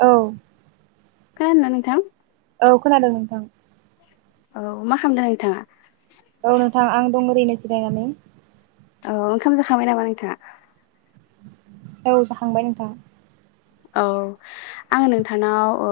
औ खोनादों ना नोंथां? औ खोनादों नोंथां। औ मा खालामदों नोंथाङा? औ नोंथां आं दं ओरैनो जिरायनानै औ ओंखाम जाखाबाय नामा नोंथाङा? औ जाखांबाय नोंथां। औ। आं नोंथांनाव ओ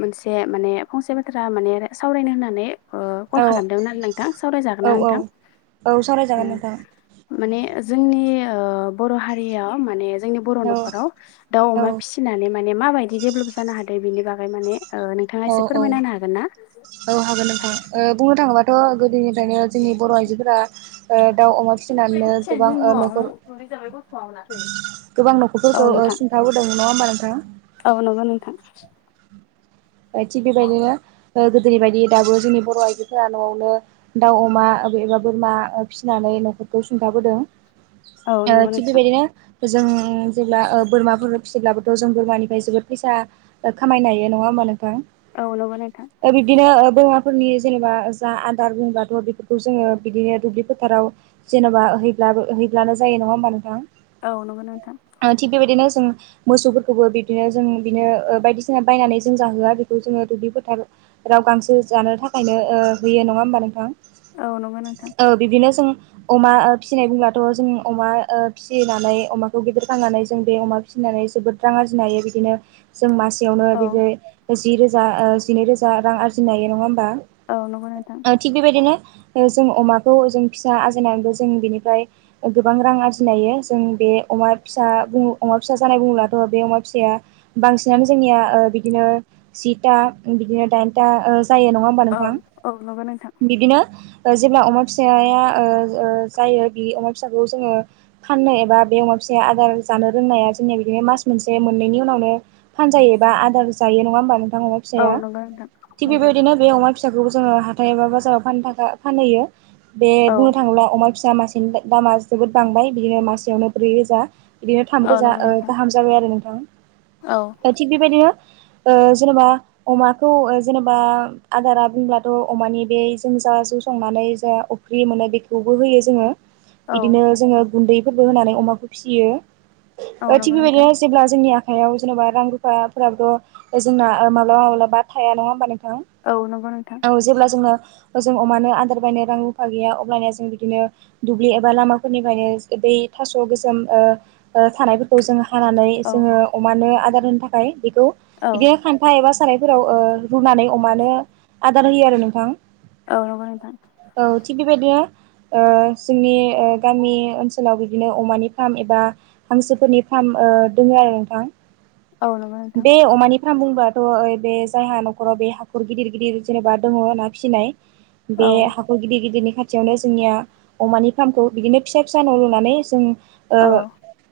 मोनसे माने फंसे बाथ्रा माने सावरायनो होननानै ओ कल औ खालामदोंमोन नोंथां औ सावरायजागोनना औ नोंथां? औ सावरायजागोन नोंथां माने जोंनि ओ बर' हारिया माने जोंनि बर' औ न'खराव दाउ अमा औ फिसिनानै माने माबायदि डेभेलप जानो हादों बेनि बागै माने नोंथाङा औ एसे औ फोरमायना होनो हागोन ना? औ हागोन नोंथां बुंनो थाङोबाथ' गोदोनिफ्रायनो जोंनि बर' आइजोफोरा ओ दाउ ओ अमा फिसिनानैनो गोबां ओ न'खर [unintelligible] गोबां औ न'खरफोरखौ नोंथां सिन्थाबोदोंमोन न औ नंगौ नोंथां थिग बेबायदि नो गोदोनि बायदि दाबो जोंनि बर' आइजोफोरा न'आवनो दाउ अमा एबा बोरमा फिसिनानै न'खरखौ सिन्थाबोदों औ ओ नंगौ थिग नोंथां बेबायदिनो जों जेब्ला बोरमाफोर फिसिब्लाबोथ' जों बोरमानिफ्राय जोबोद फैसा खामायनो हायो नङा होमबा नोंथां? ओ बिदिनो बमाफोरनि जेनेबा जा आदार बुंबाथ' बेफोरखौ जोङो बिदिनो दुब्लि फोथाराव जेनेबा हैब्लाबो हैब्लानो जायो नङा होमबा नोंथां? औ नंगौ नोंथां ओ थिग बेबायदिनो जों मोसौफोरखौबो बिदिनो जों बिदिनो बायदिसिना बायनानै जों जाहोआ आरो गारिखौ जोङो दुब्लि फोथाराव गांसो जानो थाखायनो होयो नङा होमबा नोंथां नंगौ नोंथां नंगौ नोंथां औ बिदिनो जों अमा फिसिनाय बुंब्लाथ' जों अमा ओ फिसिनानै अमाखौ गिदिरखांनानै जों बे अमा फिसिनानै जोबोद रां आरजिनो हायो बिनो जो मास सियावनो औ बि जि रोजा जिनै रोजा रां आरजिनो हायो नङा होमबा औ नंगौ नोंथां औ थिग बेबायदिनो जों अमाखौ जों फिसा आरजिनानैबो जों बेनिफ्राय गोबां रां आरजिनायायो जों बे बे अमा फिसा अमा फिसा जानाय बुङोब्लाथ' बे अमा फिसाया बांसिनानो जोंनिया ओ बिदिनो जिथा बिदिनो दाइनथा जायो नङा होमबा औ नोंथां औ नंगौ नोंथां बिदिनो जेब्ला अमा फिसाया जायो बि अमा फिसाखौ जोङो फाननो एबा बे अमा फिसा आदार जानो रोंनाया बिदिनो मास मोनसे मोननैनि उनावनो फानजायो एबा आदार जायो नङा होमबा नोंथां अमा औ फिसाया नंगौ नोंथां थिग नंगौ बेबायदिनो बे अमा फिसाखौबो जोङो हाथाय एबा बाजाराव फानहैयो बे औ बुंनो थाङोब्ला अमा फिसा मासेनि दामा जोबोद बांबाय बिदिनो मासेयावनो ब्रै रोजा बिदिनो थाम औ रोजा नंगौ नोंथां गाहाम जाबाय आरो नोंथां औ दा थिग बेबायदिनो ओ जेनेबा अमाखौ जेनेबा आदारा बुंब्लाथ' अमानि बे जों जा संनानै जा अफि् मोनो बेखौबो होयो जोङो औ बिदिनो जोङो गुन्दैफोरबो होनानै अमाखौ फियो औ ओ नंगौ थिग नोंथां बेबायदिनो जेब्ला जोंनि आखायाव जेनेबा रां रुफाफोराबथ' जोंना माब्लाबा माब्लाबा थाया नङा होमबा नोंथां औ नंगौ नोंथां औ जेब्ला जोंङो जों अमानो आदार बायनो रां रुफा गैया अबानया जों बिदिनो दुब्लि एबा लामाफोरनि बायनो दै थास' गोजोम थानायफोरखौ जोंङो हानानै औ जोङो अमानो आदार होनो थाखाय बेखौ औ बिदिनो खान्था एबा सारायफोराव रुनानै अमानो आदार होयो आरो नोंथां ओ नोंगौ नोंथां औ थिग बेबायदिनो ओ जोंनि ओ गामि ओनसोलाव बिदिनो अमानि फार्म एबा हांसोफोरनि फार्म ओ दङ आरो नोंथां ओ नोंगौ नोंथां होना बुंबाथ' बे जायहा न'खराव बे हाखर गिदिर गिदिर जेनेबा दङ ना फिसिनाय बे औ हाखर गिदिर गिदिर खाथियावनो जोंनिया अमानि फार्मखौ बिदिनो फिसा फिसा न' लुनानै जों औ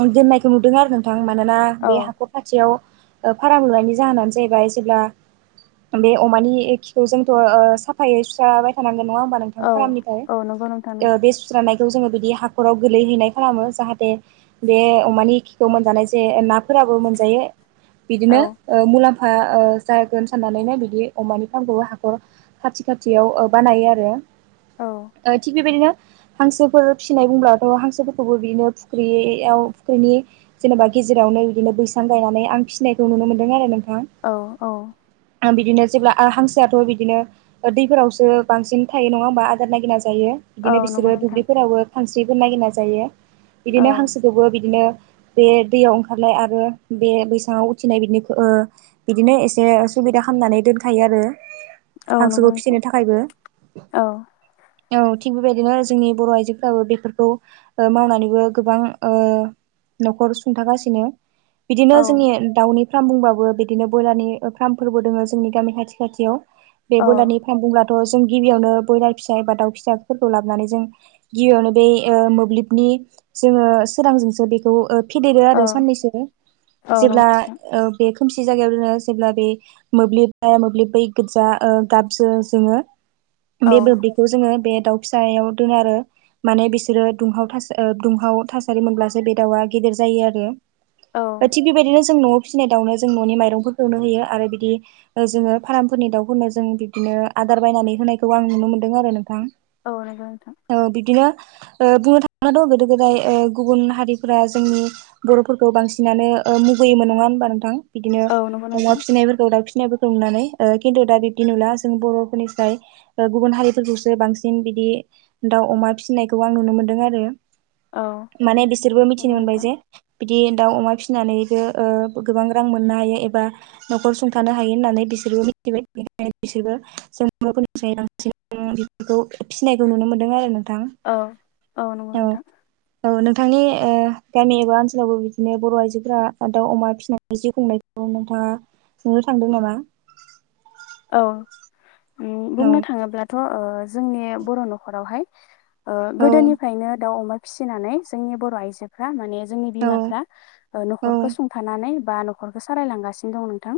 ओ दोननायखौ नुदों आरो नोंथां मानोना औ बे हाखर खाथियाव भारा लुनायनि जाहोनानो जाहैबाय जेब्ला बे अमानि खिखौ जोंथ' साफायै सुसाराबाय थानांगोन नङा होनबा नोंथां औ फारामनिफ्राय औ नंगौ नोंथां ओ बे सुस्रानाय जोङो बिदि हाखराव गोलैह हैनाय खालामो जाहाथे बे अमानि खिखौ मोनजानाय जे नाफोरा जाबो मोनजायो औ बिदिनो मुलाम्फा जागोन साननानैनो बिदि अमानि फार्मखौबो हाखर खाथि खाथियाव बानायो आरो औ थिग बेबायदिनो हांसोफोर फिसिनाय बुंब्लाथ' हांसोफोरखौबो बिदिनो फुख्रियाव फुख्रिनि जेनेबा गेजेरावनो बिदिनो बैसां गायनानै आं फिसिनायखौ नुनो मोनदों। औ-औ। आ बिदिनो जेब्ला आ हांसोआथ' बिदिनो दैफोरावसो बांसिन थायो नङा होमबा आदार नागिरना जायो औ बिदिनो नंगौ बिसोरो नोंथां दुब्लिफोरावो खांस्रिफोर नागिरना जायो औ बिदिनो हांसोखौबो बिदिनो बे दैयाव ओंखारलाय आरो बे बैसाङाव उथिनाय बिनिख ओ बिदिनो एसे सुबिदा खामनानै दोनखायो आरो औ नंगौ हांसोखौ नोंथां फिसिनो थाखायबो। औ औ थिग बेबायदिनो जोंनि बर' आइजोफ्राबो बेफोरखौ मावनानैबो गोबां ओ न'खर सुंथागासिनो बिदिनो औ जोंनि दाउनि फ्रार्म बुंबाबो बिदिनो ब्रयलारनि ओ फ्रार्म फोरबो दोङो जोंनि गामि खाथि खाथियाव बे औ ब्रयलारनि फ्रार्म बुंब्ला थ' जों गिबियावनो ब्रयलार फिसा एबा दाउ फिसाफोरखौ लाबोनानै जों गिबियावनो बेै ए मोब्लिबनि जोङो सोरांजोंसो बेखौ ओ फेदेरो आरो साननैसो औ नंगौ जेब्ला ओ बे खोमसि जायगायाव जोङो जेब्ला बे मोब्लिब मोब्लिब बै गोजा गाबजो जोङो [unintelligible] औ बे मोब्लिबखौ जोङो बे दाउ फिसायाव दोनो आरो माने बिसोरो दुंहाव दासा ओ दुंहाव थासारि मोनब्लासो बे दाउआ गिदी र जायो आरो औ थिग बेबायदिनो जों न'आव फिसिनाय दाउनो जों न'नि माइरंफोरखौनो होयो आरो बिदि जोङो फार्मफोरनि दाउफोरनो जों बिदिनो आ दार बायनानै होनायखौ आं नुनो मोन्दों आरो नोंथां औ नंगौ नोंथां। ओ बिब्दिनो ओ बुंनो थाङोबा गोदो-गोदाय गुबुन हारिफोरा जोंनि बर'फोरखौ बांसिनानो ओ मुगैयोमोन नङा होनबा नोंथां बिदिनो औ नंगौ अमा नोंथां फिसिनायफोरखौ दाव फि सिनायफोरखौ नुनानै ओ किन्तु दा बिब्दि नुला जों बर'फोरनिफ्राय गुबुन हारिफोरखौसो बांसिन बि बिदि दाउ, अमा फिसिनायखौ आं नुनो मोन्दों आरो औ माने बिसोरबो नंगौ मिथिनो मोनबाय जे नोंथां बिदि दाउ, अमा फिसिनानैबो ओ गोबां रां मोननो हायो एबा न'खर सुंथानो हायो होननानै बिसोरबो मिथिबाय बिसोरबो जों बर' फोरनिफ्राय बांसिन बेफोरखौ फिसिनायखौ नुनो मोनदों आरो नों औ - औ नंगौ नोंथां। औ नोंथांनि ओ गामि एबा ओनसोलावबो बिदिनो बर' आइजोफोरा दाउ-अमा फिसिनानै जिउ खुंनायखौ नोंथांङा फुनो थांदों नामा? औ उम औ बुंनो थाङोब्लाथ' ओ जोंनि बर' नख'रावहाय ओ औ गोदोनिफ्रायनो दाउ-अमा फिसिनानै जोंनि बर' आइजोफोरा माने जोंनि औ बिमाफ्रा ओ औ नखरखौ सुंथानानै बा नखरखौ सालायलांगासिनो दं नोंथां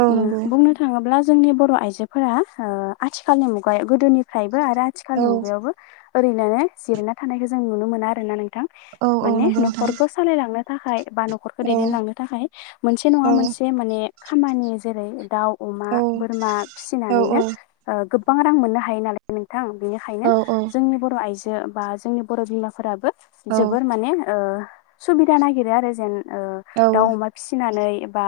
औ उम नंगौ बुंनो थाङोब्ला जोंनि बर'आइजोफोरा ओ आथिखालनि मुगायाव गोदोनिफ्रायबो आरो औ आथिखालनि मुगायावबो ओरैनोनो जिरायना थानायखौ जों नुनो मोना आरो ना नोंथां। औ औ माने नंगौ नोंथां नखरखौ सालायलांनो थाखाय बा नखरखौ औ दैदेनलांनो थाखाय मोनसे नङा औ मोनसे माने खामानि जेरै दाउ औ मा औ फिसिनानैनो औ ओ गोबां रां मोननो हायो नालाय नों थां बिनिखायनो औ औ जोंनि बर' आइजो बा जोंनि बर' बिमाफोराबो औ जोबोर माने ओ सुबिदा नागिरो आरो जेन ओ औ दाउ अमा फिसिनानै एबा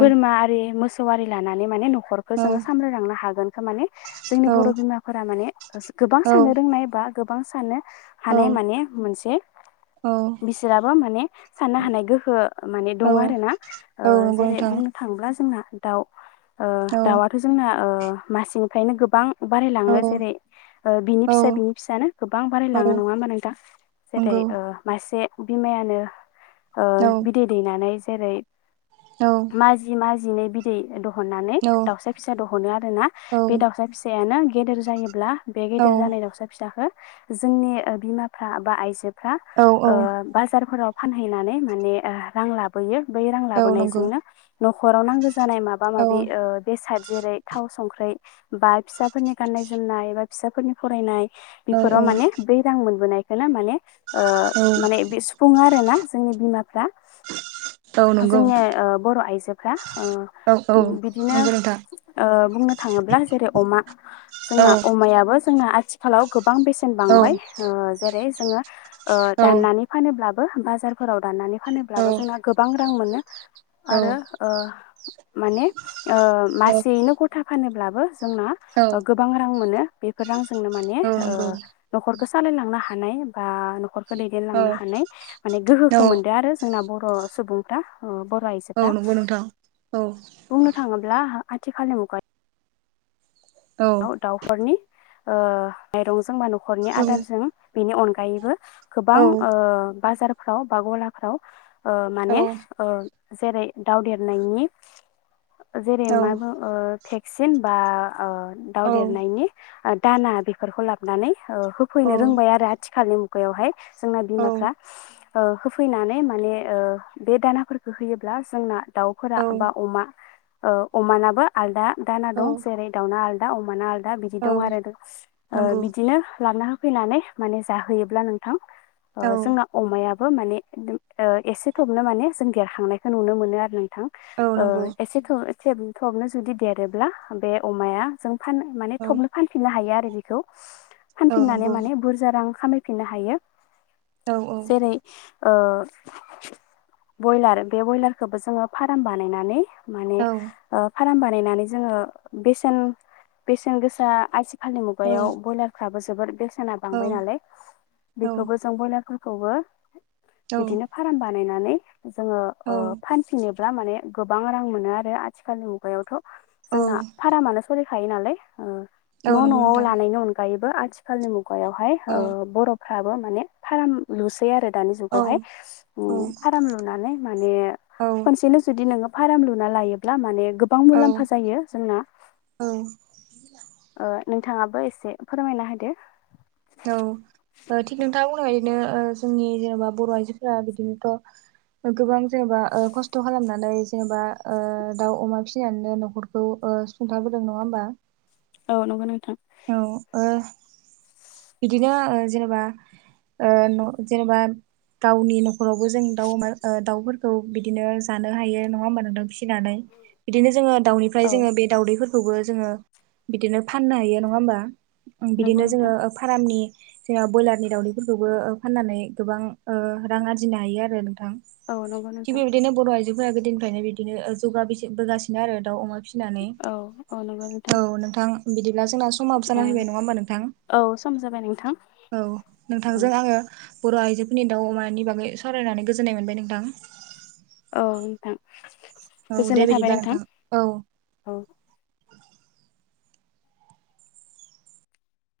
बोरमा आरि मोसौ आरी लानानै माने नखरखौ औ जोङो सामलायलांनो हागोन। माने जोंनि बर' बिमाफोरा माने ओ गोबां साननो औ रोंनाय बा गोबां सान्नो हानाय माने मोनसे बिसोरहाबो माने साननो हानाय गोहो माने दं आरो ना औ ओ नंगौ जेरै नोंथां बुंनो थांब्ला जोंना दाउ ओ औ दावआथ' जोंना मासेनिफ्रायनो गोबां औ बारायलांङो जेरै ओ बिनि औ फिसा बिनि फिसानो गोबां औ बारायलाङो नङा होमबा नोंथां जेरै नंगौ मासे बिमायानो ओ औ बिदै दैनानै जेरै औ माजि-माजि जिनै बिदै दहननानै औ दाउसा फिसा दहनो आरो ना बे दाउसा फिसायानो गेदेर जायोब्ला बे औ गेदेर जानाय दाउसा फिसाखो जोंनि ओ बिमाफ्रा बा आइजो फ्रा औ ओ औ बाजारफोराव फानहैनानै माने ओ रां लाबोयो। बै रां औ नंगौ लाबोनायजोंनो न'खराव नांगो जानाय माबा औ माबि ओ बे साइद जेरै थाव संख्रै बा फिसाफोरनि गाननाय - जोमनाय बा फिसाफोरनि फरायनाय औ बेफोराव माने बै रां मोनबोनायखोनो माने ओ औ माने बे सुफुङो आरोना जोंनि बिमाफ्रा। औ नंगौ जोंनि ओ बर' आइजोफ्रा ओ औ औ बिदिनो नंगौ नोंथां ओ बुंनो थाङो ङोब्ला जेरै अमा औ जोंना अमायाबो जोंनो आथ आथिखालाव गोबां बेसेन औ बांबाय ओ जेरै जोङो ओ औ दाननानै फानोब्लाब बो बाजारफोराव दाननानै औ फानोब्लाबो जोंना गोबां रां मोनो औ आरो ओ माने ओ औ मासेयैनो गथा फानोब्लाबो जोंना औ ओ गोबां रां मोनो। बेफोर रांजोंनो माने औ ओ नंगौ न'खरखो सालायलांनो हानाय बा न'खर औ दैदेनलांनो हानाय माने औ गोहोखो मोनदो आरो जोंना बर' सुबुंफ्रा ओ बर' औ आइजोफ्रा नंगौ नोंथां औ बुंनो थाङोब्ला आथिखालनि मुगा औ याव दाउफोरनि ओ माइरंजों बा न'खरनि औ आदारजों बेनि अनगायैबो औ गोबां ओ बाजारफ्राव बा गलाफ्राव ओ माने ओ जेरै दाउ देरनायनि जेरै औ मा बुङो ओ भेक्सिन बा ओ दाउ औ देरनायनि दाना बेफोरखौ लाबोनानै ओ होफैनो औ रोंबाय आरो आथिखालनि मुगायावहाय जोंना बिमाफ्रा ओ होफैनानै माने ओ बे दानाफोरखौ होयोब्ला जोंना दाउफोरा बा अमा ओ अमानाबो आलदा दाना दं जेरै दाउना आल दा अमाना आलदा बिदि दं आरो ओ नंगौ बिदिनो लाबना हो फैनानै माने जाहैयोब्ला नोंथां ओ औ जोंना अमायाब बो माने ओ एसे थबनो माने जों देरखांनायखौ नुनो मोनो आरो नों थां औ ओ नंगौ एसे थब थेब थबनो जुदि देरोब्ला बे अमाया जों फान माने औ थबनो फानफिननो हायो आरो बिखौ औ फानफिननानै नंगौ माने बुरजा रां खामायफिननो हायो औ औ जेरै ओ बयलार बे बयलारखोबो जोङो फाराम बानायनानै माने औ ओ फाराम बानायनानै जोङो बेसेन बेसेन गोसा आथि फालनि मुगायाव बयलारफ्राबो जोबोद बेसेना बांबाय नालाय बेखौबो खौबो बिदिनो फाराम बानायनानै जोङो औ ओ फानफिनो ब्ला माने गोबां रां मोनो आरो आथिखालनि मुगायावथ' जोंना फारामानोस खुलिखायो नालाय ओ औ न' नंगौ न'आव नोंथां लानायनि अनगायैबो आथिखालनि मुग गायावहाय औ ओ बर'फ्राबो माने फाराम लुसै आरो दानि औ जुगावहाय औ उम फाराम लुनानै माने औ खनसेनो जुदि नोङो फाराम लुना लायोब्ला माने गोबां मुलाम्फा औ जायो जोंना औ ओ नोंथाङाबो एसे फोरमायना होदो। औ ओ थिग नोंथां उनावयैनो ओ जोंनि जेनेबा बर' आइजोफोरा बिदिनोथ' गोबां जेनेबा ओ खस्थ' खालामना नै जेनेबा ओ दाउ, अमा फिसिनानैनो न'खरखौ सुंथाबोदों नङा होमबा? औ नंगौ नोंथां। औ ओ बिदिनो आरो जेनेबा ओ न' जेनेबा गावनि न'खरावबो जों दाउ, अमा ओ दाउफोरखौ बिदिनो जानो हायो नंङा होमबा नोंदां फिस नानै बिदिनो जोङो दाउनिफ्राय औ जोङो बे दाउदैफोर खौबो जोङो बिदिनो फाननो हायो नङा होमबा? नंगौ बिदिनो जोङो नोंथां ओ दामनि जेना बयलारनि दाउदैफोरखौबो ओ फाननानै गोबां ओ रां आरजिनो हायो आरो नोंथां। औ नंगौ नोंथां। जोंङो गोदोनिफ्रायनो बिदिनो ओ जौगा बोसि बोगासिनो आरो दाउ, अमा फिनानै औ औ नंगौ नोंथां औ नोंथां बिदिब्ला जोंना समा ओ जाना फैबाय नङा होमबा नोंथां? औ सम जाबाय नोंथां औ औ नोंथांजों आङो बर' आइजोफोरनि दाउ, अमानि बागै सावरायनानै गोजोननाय मोनबाय नोंथां। औ नोंथां औ दे गोजोननाय थाबाय बिदिब्ला नोंथां औ। औ ।